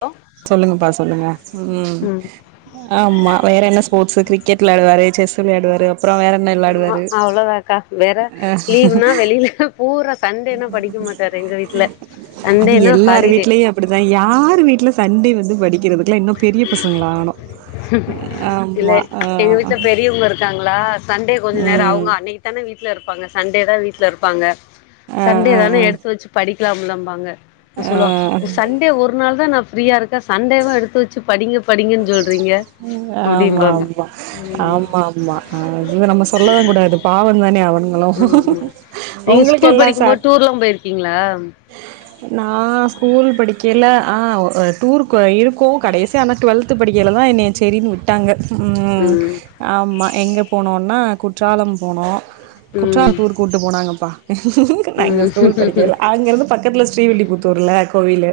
hello சொல்லுங்கப்பா சொல்லுங்க உம் ஆமா வேற என்ன ஸ்போர்ட்ஸ் கிரிக்கெட் விளாயாடுாரு செஸ் விளையாடுாரு ஆ அவ்ளோதாக்கா வேற அ லீவ்னா வெளியில பூரா சண்டேனா படிக்க மாட்டாரு எங்க வீட்டு்ல அது எல்லார் வீட்லயும் அப்டித்தான் யார் வீட்டுல சண்டே வந்து படிக்கிறதுக்குல்லாம் இன்னும் பெரிய பசங்களா ஆகணும் இல்ல எங்க வீட்டுல பெரியவங்க இருக்காங்களா சண்டே கொஞ்ச நேரம் ம் அவுக அன்னை க்குதான வீட்ல இருப்பாங்க சண்டே தான் வீட்ல இருப்பாங்க ஆ சண்டே ஆ தான எடுத்து ஆ வச்சு படிக் லாம்பாங்க அப்ப சொல்லுவாங் ஆ சண்டே ஒரு நாள் தா நா ஃபீரியா இருக்கேன் சண்டேவு எடுத்து வ ச்சு படிங்க படிங்கன்னு சொல்றீங்க ஆமா அப்டிம்பாங்க ஆமா ம் ஆமா ஆமா அ இவன் நம்ம சொல்லவும் கூடாது பாவம் தான அவன் ஆமா நீங்க ஸ்கூல் படிக்கும் போது சாட் டூர்லா போயிருக்கீங்களா நா ஸ்கூல் படிக்கல ஆ ஒ டூர் இருக்கும் கடைசி ஆனா டுவெல்த் படிக்கில தான் என்னைய செரின்னு விட்டாங்க ம் ஆமா எங்க போனோன்னா குற்றாலம் போனோம் குற்றாலொ ம் டூர் கூப்ட்டு போனாங்கப்பா நா எங்க ம் ஸ்கூல் படிக்கயில அங்க இருந்து பக்கத்துல் ஸ்ரீவில்லிபுத்தூர்ல கோவில்லு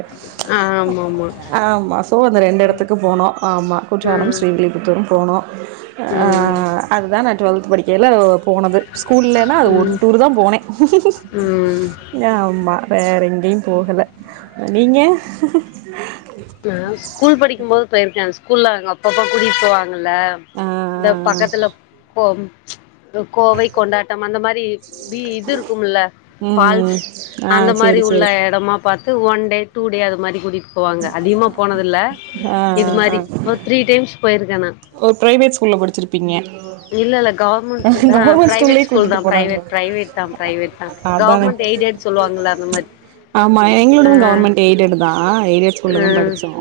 ஆ ஆமா ஆமா ஆமா சோ அந்த ரெண்டு எடத்துக்கு போனோம் ஆமா ஆ குற்றாலம் ஸ்ரீவில்லிபுத்தூரும் போனோம் அ ம் அதுதான் நா டுவெல்த் படிக்கையில போனது ஸ்கூல்லன்னா அது ஒரு ம் டூர் தான் போனேன் ம் எ ஆமா வேற எங்கேயு போகல நீங்க நா ஸ்கூல் படிக்கும் போது போயிருக்கே ஸ்கூல்ல அங்க அப்பப்ப கூடிட்டு போவாங்க இல்ல ஆ இந்த பக்கத்துல போ கோவை கொண்டாட்டம் அந்த மாரி பி இது இருக்கும்ல ம் ஃபால்ஸ் ஆ அந்த மாரி சேரி உள்ள சேரி எடமா பாத் து ஒன் டே டூ டே அது மாரி கூட்டிட்டு போவாங்க அதிகமா போனதுல்ல ஆ இது மாரி ஒரு த்ரீ டைம்ஸ் போயிருக்கு நா ஓ பிரைவேட் ஸ்கூல்ல படிச்சிருப்பீங்க இல்ல இல்ல கவர்மெண்ட் ஆ கவர்மெண்ட் பிரைவேட் ஸ்கூல்லயே ஸ்கூல் கூட்டிட்டு தா பிரைவேட் போனாங்களா ப்ரைவேட்தா பிரைவேட்தா அதானே கவர்மெண்ட் எய்டடுன்னு சொல்லுவாங்கல்ல அந்த மாரி ஆமா ஆ எங்களோடதும் கவர்மெண்ட் எய்டடு தா எய்டடு ஆ ஸ்கூல்லதா படிச்சோ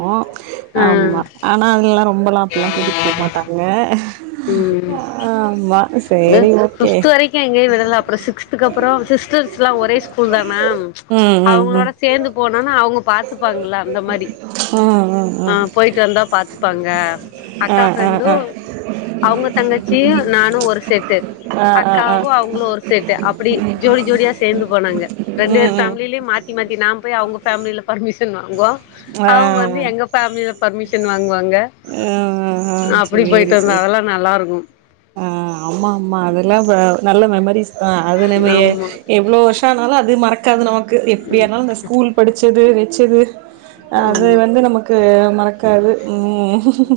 ஆ ஆமா ஆனா அதுலலா ரொம்பலா அப்டிலா கூட் டு போ மாட்டாங்க, ஆமா இ சேரி ஓகே பிப்த் வரைக்கு எங்கேயு விடல அப்றோ சிக்ஸ்துக்கு அப்புறோ சிஸ்டர்ஸ் எல்லா ஒரே ஸ்கூல்தானா ம் ம் ம் அவுங்களோட சேந்து போனன்னா அவுங்க பாத்துப்பாங்கல்ல அந்த மாரி ம், ம், ம் ட்டு வந்தா பாத்துப்பாங்க ஆ அக்கா ஆ ஃபிரெண்டு ஆ அவுங்க தங்கச்சியு நானு ஒரு செட்டு ஆ ஆ ஆ அக்காவு அவுங்களு ஒரு செட்டு அப்டி ஜோடி ஜோடியா சேந்து போனங்க ரெண்டு ம் பேர் ம் ஃபேமிலிலயு மாத் தி மாத்தி நா போய் அவுங்க ஃபேமிலில பர்மிஷன் வாங்குவோ ஆ அவுங்க வந்து எங்க ஃபேமிலில பர்மிஷன் வாங்குவாங்க ஆ ஆ அப்டி சேரி போயிட்டு வந்தோ சேரி அதெல்லா நல்லா இருக்கு ஆ ஆமா ஆமா அதெல்லா அ நல்ல மெமரிஸ்தா அது நம்ம எப் ஆமா எவ்ளோ வருஷ ஆனாலு அது மறக்காது நமக்கு எப்டியா இருந்தாலு அந்த ஸ்கூல் படிச்சது வச்சது அது ஆமா வந்து நமக்கு மறக்காது, ம் ம்,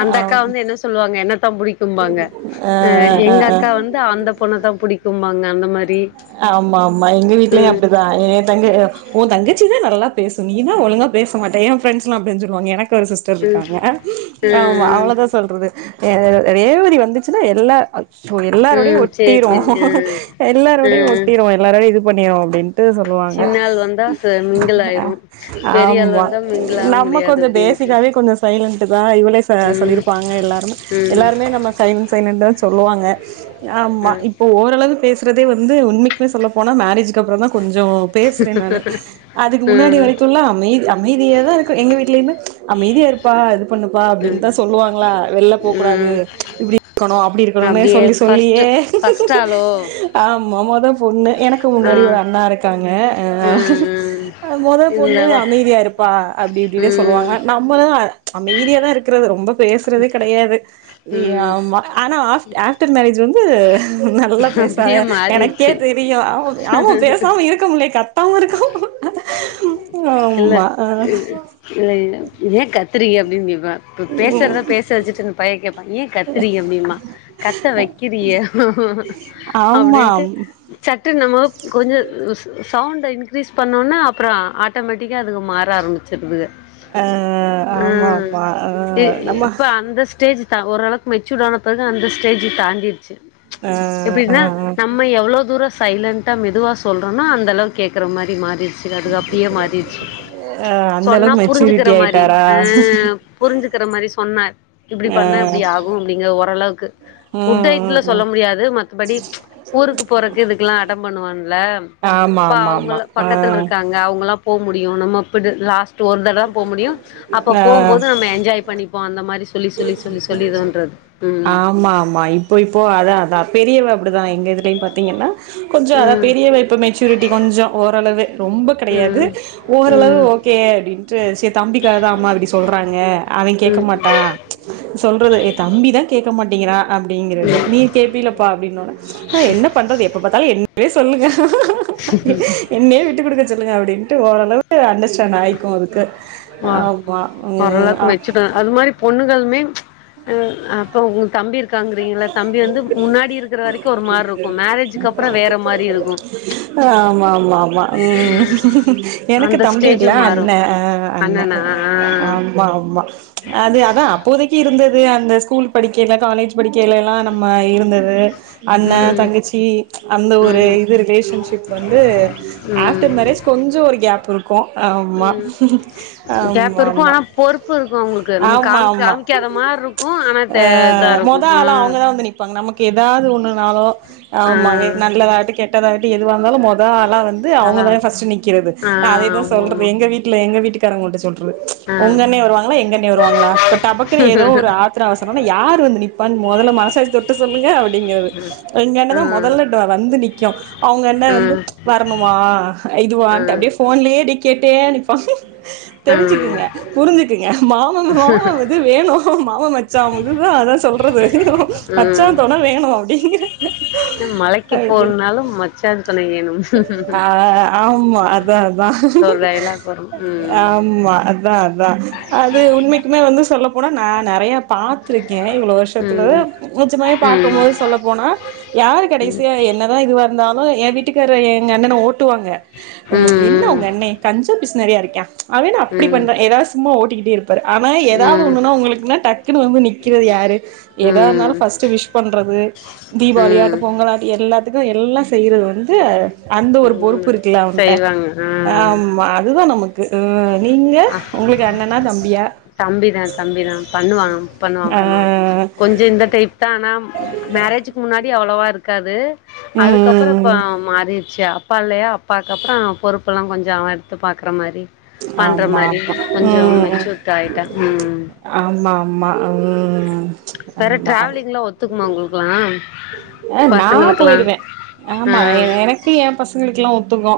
அந்த ஆ அக்கா வந்து என்ன சொல்லுவாங்க என்னத்தா புடிக்கும்பாங்க ஆ அ ஆ எங்க ஆ அக்கா வந் து அந்த பொண்ணதா புடிக்கும்பாங்க அந்த மாரி ஆமா ஆமா எங்க வீட்லயு ம் அப்டிதா எ தங்க உ தங்கச்சிதா நல்லா பேசும் நீதா ஒழுங்கா பேச மாட்ட எ ஃப்ரெண்ட்ஸ் எல்லா அப்டிதா சொல்லுவாங்க எனக்கு ஒரு சிஸ் டர் ம் இருக்காங்க அ ஆமா ம் ம் அவ்ளோதா சொல்றது எ ரேவதி வந்துச்சுன்னா எல்லா சோ எல்லாரோடையு ம் சேரி ஒட்டிரு சேரி ஆ ஆ எல்லாரோடையு ஒட்டிரும் எல்லாரோடையு இது பண்ணிரு அப்டின்ட்டு சொல் லுவாங்க சின்னாள் வந்தா ச மிங்கிள் அ ஆயிரு பெரியாள் ஆமா வந்தா மிங்கிள் ஆக நம்ம முடியாது கொஞ்சோ அப்டின்ட்டு பேசிக்காவே கொஞ்சோ சைலண்ட்தா இவளே சொ ம் சொல்லிருப்பாங்க எல்லாருமே ம் எல்லாருமே நம்ம சை சைலண்ட்டுதா சொல்லுவாங்க ஆமா ம் இப்ப ஓரளவு பேசுறதே வந் து உண்மைக்குமே சொல்ல போனா மேரேஜ்க்கு அப்புறோதா கொஞ்சோ பேசுறே நானு அதுக்கு முன்னாடி ம் வரைக்கும்லா அமை அமைதியாதா இருக்கு எங்க வீட்லயுமே அமைதியா இருப்பா பொண்ணுப்பா ம் அப்டிதா சொல்லுவாங்களா வெளில போ கூடாது ம் இப்டி இருக்கணு அப்டி இருக்கணுனே சொல்லி சொல்லியே ட்டாலோ ஆமா மொதா பொண்ணு எனக்கு முன்னாடி ஒரு அண்ணா இருக்காங்க அ ம் ம் அது மொத பொண்ணு இருந்தாலு அமைதியா இருப்பா அப்டி இப்டினே சொல்லுவாங்க ம் ந ம்மதா அமைதியாதா இருக்கிறது ரொம்ப பேசுறது கடையாது இ ம் ஆமா ஆனா ஆஃப் ஆஃப்டர் மேரேஜ் வந்து நல்லா பேச ப அப்டியே எனக்கே மாறிருச்சு தெரியு அவு அவுங் பேசாம இருக்க முல்யே கத் இல்ல ஆமா ஆ இல்ல இல்ல ஏ கத்துரீங்க அப்டின் கேப்ப பு பேசற்தா பேச வச்சிட்டு இந்த பைய கேட்பா ஏ கத்துரங்க அப்டிம்பா கத்த வக்கிறியே ஆமாம் சட்டுன் நம்மோ கொஞ்ச உ சு சவுண்ட இன்க்ரீஸ் பண்ணோனா அப்புறோ ஆட்டோமேட்டிக்க அதுக மாற ஆரம்மிச்சிருதுக ஆ ஆமா ம் ஆமா ஆ இ நம்ம இப்ப அந்த ஸ்டேஜ் தா ஓரளவு மெச்சூட் ஆன பெறகு அந்த ஸ்டேஜி தாண்டிருச்சு ஆ ஆ எப்புடினா நம் ம்ம எவ்வளோ தூர சைலண்ட்ட மெதுவா சொல்றனோ அந்தளவு கேக்ற மாரி மாறிர் சிலதுக அப்டியே மாறிர்ச்சு ஆ அந்த சொன்னா அளவுக்கு புரிஞ்சுக்குற மெச்சூரிட்டி மாரி ஆயிட்டாரா அ புரிஞ்சுக்குற மாரி சொன்னா இப்டி பண்ணா இப்டி ஆகு அப்டிங்கிற ஓரளவுக்கு ஆ ம் ஃபுட் ஐத்துல ம் சொல்ல ம் முடியாது மத்தபடி ஊருக்கு போறக்கு இதுக்குல்லா அடம் பண்ணுவான்ல ஆமா அப்ப ஆமா ஆமா அவ்ங்கள ஆ பக்கத்துல்ருக்காங்க அவ்ங்கல்லா போக முடியு நம்மப்பிடு லாஸ் ஒரு தடதா ப முடியு அப்ப ஆ போகம்போது நம்ம என்ஜாய் பண்ணிப்போ அந்த மாரிஸ் சொல்லி சொல்லி சொல்லி சொல்லி தோன்றது ம் அம்மா ஆம்மா இப் போய்ப்போ அதா அதான பெரியவ அப்புடிதா எங்க இதுலயு பாத்திங்கன்னா கொஞ்ச அதா ம் பெரியவ இப்ப மெச்சூரிட்டி கொஞ்ச ஓரளவு ரொம்ப கெடயாது ம் ஓரளவு ஓகே அப்டின்ட்டு சேர் தம்பிக்காகதா அம்மா அப்பிடி சொல்றாங்க அவெ ம் கேக்க ம் மாட்டா சொல்றது எ தம்பிதா கேக்க மாட்டேங்கிறா அப்டிங்கிறது ம் நீ கேப்பில்லப்பா அப்டிங்குறது அ என்ன பண்றது எப்ப பாத்தாலு என்வே சொல்லுங்க என்னே விட்டுக் குடுக்க சொல்லுங்க அப்டின்ட்டு ஓரளவு அண்டர்ஸ்டாண்ட் ஆயிக்கு அதுக்கு ஓர் ஆம்மா ம் ஓரளவுக்கு மெச்சூர்டு அது மாரி பொண்ணுகளுமே அப்ப உங்ளுக் தம்பி இர் காங்குறிங்கள்ல தம்பி வந்து முன்னாடி இருக்குற வரக்கு ஒரு மாரி இருக்கு மேரேஜிக்கு அப்புற வேற மாரி இருக்கு ஆமாமாமா ம் எனக்கு அந்த தம்பி ஸ்டேஜு இல்ல மாறு அண்ண அண்ண அண்ணனா ஆ ஆம் மா அம்மா அது அதா அப்போதைக்கு இருந்தது அந்த ஸ்கூல் படிக்கயில காலேஜ் படிக்கயில அ நம்ம இருந்தது அண்ண ம் தங்கச்சி அந்த ஒரு ம் இது ரிலேஷன்ஷிப் வந்து ம் ஆஃப்டர் மேரேஜ் கொஞ்சோ ஒரு கேப் இருக்கு ஆம்மா கேப்ப இருக்கு ஆனா பொறுப்பு இருக்கு அவுங்ளுக்கு நம்மக் ஆமா காமி ஆமா காமிக்காத மார் இருக்கு ஆனா த அ இதா இருக்கு மொத ஆளா ம் அவவுங்கதா வந்து நிப்பாங்க நமக்கு எதாவ்து ஒன்னுனாலு ஆமா ஏ ஆ நல்லதாகுட்டு கெட்டதாகு எதுவ இருந்தாலு மொத ஆளா வந்து அவுங்க அதா தானே ஃபஸ்ட்டு நிக்கிறது ஆ நா அதேதா ஆமா ஆமா சொல்றது எங்க வீட் இல்ல எங்க வீட்டுக்காரவுங்கள்ட்ட சொல்றது ஆ உங்கண்ணே வருவாங்ளா எங்கண்ணே வருவாங்ளா இப்ப டாபக்குன்னு ஏதோ ஒரு ஆர் த்ர அவசரன்னா யார் வந்து நிப்பான் மொதல்ல மனசாட்சி தொட்ட சொல்லுங்க அப்டிங்கிறது ஆ எங்கணணதா மொதல்ல ட வந்து நிக்கு அவுங்க என்ன வந்து ஆ வரணுமா இதுவான்ட்டு ம் அப்டியே ஃபோன்லயே டி கேட்டே நிப்பா ம் தெரிஞ்சுக்குங்க புரிஞ்சுக்குங்க மாம மாம இது வேணு மாம மச்சா இதுதா அதா சொல் மச்சா ம் தொண வேணு அப்டிங்கிறது மலைக்கு அப்டி போகணுனாலும் மச்சான் துணை வேணும் ஆ ஆம்மா அத் அதா அதா இந்த ஒரு டைலாக் வரும் ம் ஆம்மா அதா அதா அது உண்மைக்குமே வந்து சொல்ல போனா நா நெறைய பாத்திருக்கே இவ்ளோ வரு த்துல ம் [unintelligible] ம் பாக்கும்போது சொல்ல போனா யார் ம் கடைசிய என்னதா இதுவா இருந்தாலு ஏ வீட்டுக்காரரு எங்க அண்ணன ஓட்டுவாங்க என்ன உங்க ம் அண்ணன கன்ஜ பிஸ்னாரியா இருக்க அவ என்ன ம் அப்படி ம் பண்றா ஏதாவது சும்மா ஓட்டிக்கிட்டே இருப்பா ரு ஆனா ஏதாவது ஒண்ணுன்னா உங்களுக்குனா டக்குன்னு வந்து நிக்கிறது யாரு எதா இருந்தாலு ம் ம் ஃபஸ்ட்டு விஷ் பண்றது தீபாவளி ஆட்டு ம் பொங்கல்லாட்டு எல்லாத்துக்கு எல்லா செய்யறது வந்து அந்த ஒரு பொறுப்பு ம் இருக்குல அவன்ட்ட செய்வாங்க ஆமா அதுதா நமக் கு ம் நீங்க உங்களுக்கு அண்ணனா தம்பியா தம்பி தா தம்பி தா பண்ணுவா பண்ணுவா ஆ பண்ணுவா கொஞ்ச இந்த டைப் தா ஆனா மேரேஜ்க்கு முன்னாடி அவ்ளவா இருக்காது அதுக்கப்றோ இப்ப ம் மாறிடுச்சு அப்பா இல்லயா அப்பாக்கு அப்றோ பொறுப்பெல்லா கொஞ்சோ அவ எடுத்து பாக்குற மாரி பண்ற ஆமா ஆமா மாரி கொஞ்சோ ம் ம் மெச்சூர்ட் ஆயிட்டா ம் ஆமா ஆமா ம் வேற ஆமா ட்ராவலிங்ல்லா ஒத்துக்குமா உங்களுக்குல்லா ஆ நா போயிருவே ஆ ஆமா எனக் ஏ பசங்களுக்குல்லா ஒத்துக்கு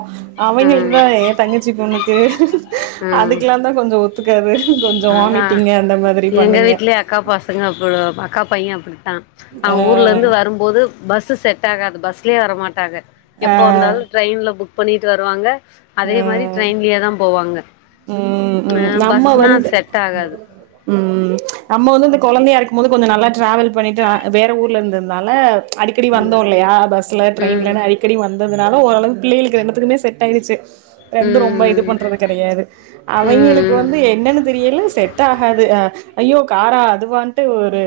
அவங்களுக்கு ம் தா ஏ தங்கச்சி பொண்ணுக்கு ம் அதுக்கெல்லா ந்தா கொஞ்சோ ஒத்துக்காது கொஞ்சோ அதா வாமிட்டிங்க அந்த மாதிரி எங்க பண்ணுங்க வீட்லயே அக்கா பசங்க அப்ப அக்கா பைய அப்பிடித்தா ஆ அவங்க ஊர்ல இருந்து வரும்போது பஸ் சு செட் ஆகாது பஸ்லேயே வர மாட்டாங்க ஆ எப்போ வந்தாலு ட்ரெயின்ல புக் பண்ணிட்டு வருவாங்க அதே மாரி ஆ ட்ரெயின்லேயே தா போவாங்க ம் ஆ ம் பஸ்னா [inaudible] செட் ஆகாது ம் நம்ம வந்து இந்த கெழந்தயா இருக்கும் போது கொஞ்சோ நல்லா ட்ராவல் பண்ணிட்டு வேற ஊர்ல இருந்ததுனால அடிக்கடி வந்தோ ம் இல்லயா பஸ்ல ம் ட்ரெயின்லன்னு அடிக்கடி வந்ததுனால ஓரளவு பிள்ளைகளுக்கு ரெண்டுத்துக்குமே செட் ஆகிடுச்சு ரெண்டு ரொம்ப இது ம் பண்றது கெடையாது ம் ம் அவைங்களுக் கு ம் வந்து என்னன்னு தெரியல செட் ஆகாது ஐய்யோ காரா அதுவான்ட்டு ஒரு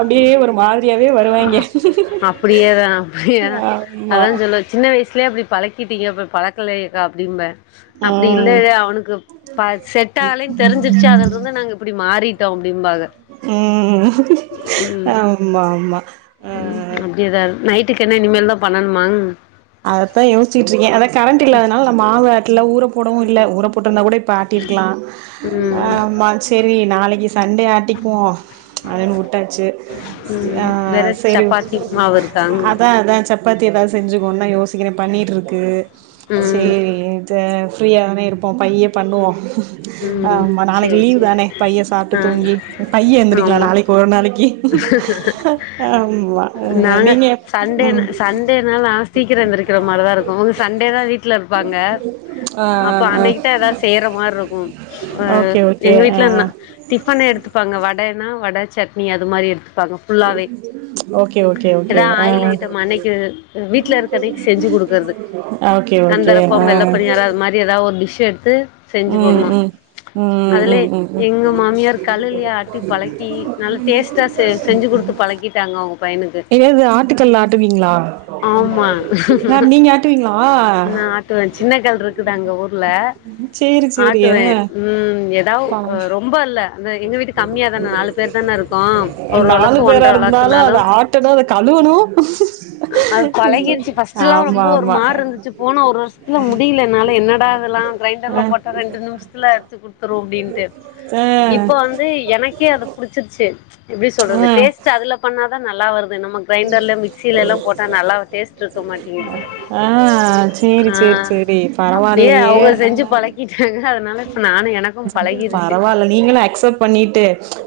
அப்டியே ஒரு மாதிரியாவே ஆ வருவாங்கே அப்படியேதா அப்படியேதா ஆமா அதா சொல்லுவ சின்ன வயசுலயே அப்டி பழக்கீட்டிங்க இப்போ பழக்கலக்கா அப்டிம்பே அப்டி ம் இல்லல அவனுக்கு ப செட்டாலன்னு தெரிஞ்சிருச்சு அதுனால நாங்க இப்டி மாறிட்டோ அப்டிம்பாக ம் ஆமா ஆமா ம் ஆ அப்டியேதா நைட்டுக்கு என்ன இனிமேல் தா பண்ணணுமா அததா யோச்சிக்கிட்டு இருக்கே அதா கரண்ட் இல்லாதனால நம்ம மாவு ஆட்டல ஊர போடவு இல்ல ஊர போட்டிருந்தா கூட இப் ப்ப ஆட்டி இருக்கலா ம் ஆ மாச் செரி நாளிக்கி சண்டே ஆட்டிக்குவோ அப்டினு விட்டாச்சு ம் ஆ வேற சேரி சப்பாத்தி மாவு இருக்காங் அதா அதா சப் பாத்தி எதாவது செஞ்சுக்கோனா யோசிக்கிறே பன்னீர் இருக்கு ம் செரின்னு ஃப்ரீயா தானே இருப்போ பைய பண்ணுவோ ஆ ம் ஆமா நாளிக்கி சேரி லீவ் சேரி தானே பைய சாப்ட்டு ஆ தூங்கி பைய எந்திரக்கலா ஆமா நாளிக்கி ஒரு நாளிக்கி நாங்க நீங்க சண்டே ம் சண்டேனா சீக்கிரோ எந்திருக்கிற மாரிதா இருக்கு சண்டே தா வீட்ல இருப்பாங்க ஆ அப்ப ஆ அன்னிக்கி தா ஏதாவது செய்யற மாரி இருக்கு ஆ ஓகே ஓகே எங்க ஆ வீட்ல என்ன டிஃபனே எடுத்துப்பாங்க வடனா வட சட்னி அது மாரி எடுத்துப்பாங்க ஃபுல்லாவே ஒ ஓகே ஓகே ஓகே ஏதா ஆ ஆயில் ஆ ஐட்டம் அன்னைக்கு வீட்ல இருக்க அன்னைக்கு செஞ்சு குடுக்கறது அ ஓகே ஓகே கந்தரப்பம் ஆ வெள்ள பணியாரோ அது மாரி ஏதாவது ஒரு டிஷ் எடுத்து செஞ்சு ம் போடுமா ம் ம் அதுலய ம் ம் ம் எங்க மாமியார் கழுலையா ஆட்டி பழக்கி நல்ல டேஸ்ட்டா செ செஞ்சு குடுத்து பழக்கி ட்டாங்கோ ஏது ஆட்டுக்கல்ல ஆட்டுவீங்களா ஆமா யார் நீங்க ஆட்டுவீங்களா நா ஆட்டுவே சின்ன கல் இருக்குது அங்க ஊர்ல சேரி சேரி ஆ ஆட்டுவே ம் ஏதாவ் பா ரொம்ப இல்ல அந்த எங்க வீட்டு கம்மியா தான நாலு பேர் தான இருக்கோ ஒரு நாலு வழக்கு ஒன்ற பேரா இருந்தாலு வழக்குனாலு அத ஆட் ட்டானு அத கழுவனு அது பழகிடுச்சு பர்ஸ்ட்ல்லா ரொம்ப ஒரு ஆமா மாற் இருந்துச்சு போனா ஒரு வருஷத்துல முடியல என்னால என்னடா இதெல்லா ஆ கிரைண்டர்ல போட்டா ரெண்டு நிமிஷத்துல எடுத்து குடுத்துரு அப்டின்ட்டு ஆ இப்ப வந்து எனக்கே அத புடிச்சிருச்சு எப்டி சொல்றது ஆ டேஸ்ட்டு அதுல பண்ணாதா நல்லா வருது நமக்கு கிரைண்டர்ல மிக்சில எல்லா போட்டா நல்லா டேஸ்ட் இருக்க மாட்டேங்கி ஆ செரி செரி செரி பரவாயில்லயே செஞ்சி ஆ பழக்கிட்டாங்க அதனால இப்ப நானு எனக் பரவால்ல நீங்களு அக்செப் பண்ணிட்டு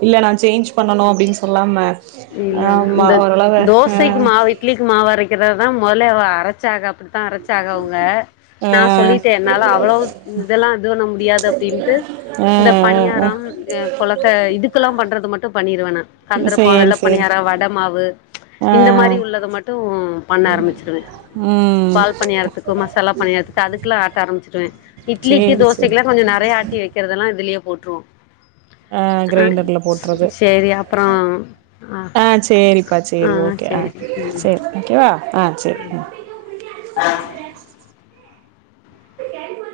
இல்ல நா சேஞ்ச் பண்ணனு அப்டின்னு சொல்லாம இல்ல இல்ல ஆமா இந்த ஓரளவு ஆ தோசைக்கு மாவு இட்லிக்கு மாவ அரைக்கிறதுதா மொதலே அவ அரைச்சாக அப்படிதா அரைச் சாக அவங்க ஆ நா சொல்லிட்டே என்னால அவ்ளோ இதெல்லா இது பண்ண முடியாது அப்படின்ட்டு இந்த ஆ ஆ பணியாரம் அ கொழக்க இதுக்கெல்லா பண்றது மட்டு பண்ணிருவேனா கந்திர சேரி சேரி வட மாவு ஆ இந்த மாரி உள்ளத மட்டு பண்ண ஆரம்பிச்சிருவே ம் பால் பனியாறத்துக்கு மசாலா பணியாரத்துக்கு அதுல்லா ஆட்ட ஆரம்பச்சிருவே இட்லிக்கு சேரி சேரி தோசைக்கெல்லா கொஞ்சோ நறைய ஆட்டி வைக்கிறதுதெல்லா இதுலயே போட்டுருவோ ஆ அ கிரைண்டர்ல போட்றது செரி அப்பறோ ஆ செரிப்பா சரி ஓகே ஆ சேரி ம் செரி ஓகேவா ஆ செரி ம் [inaudible] [unintelligible]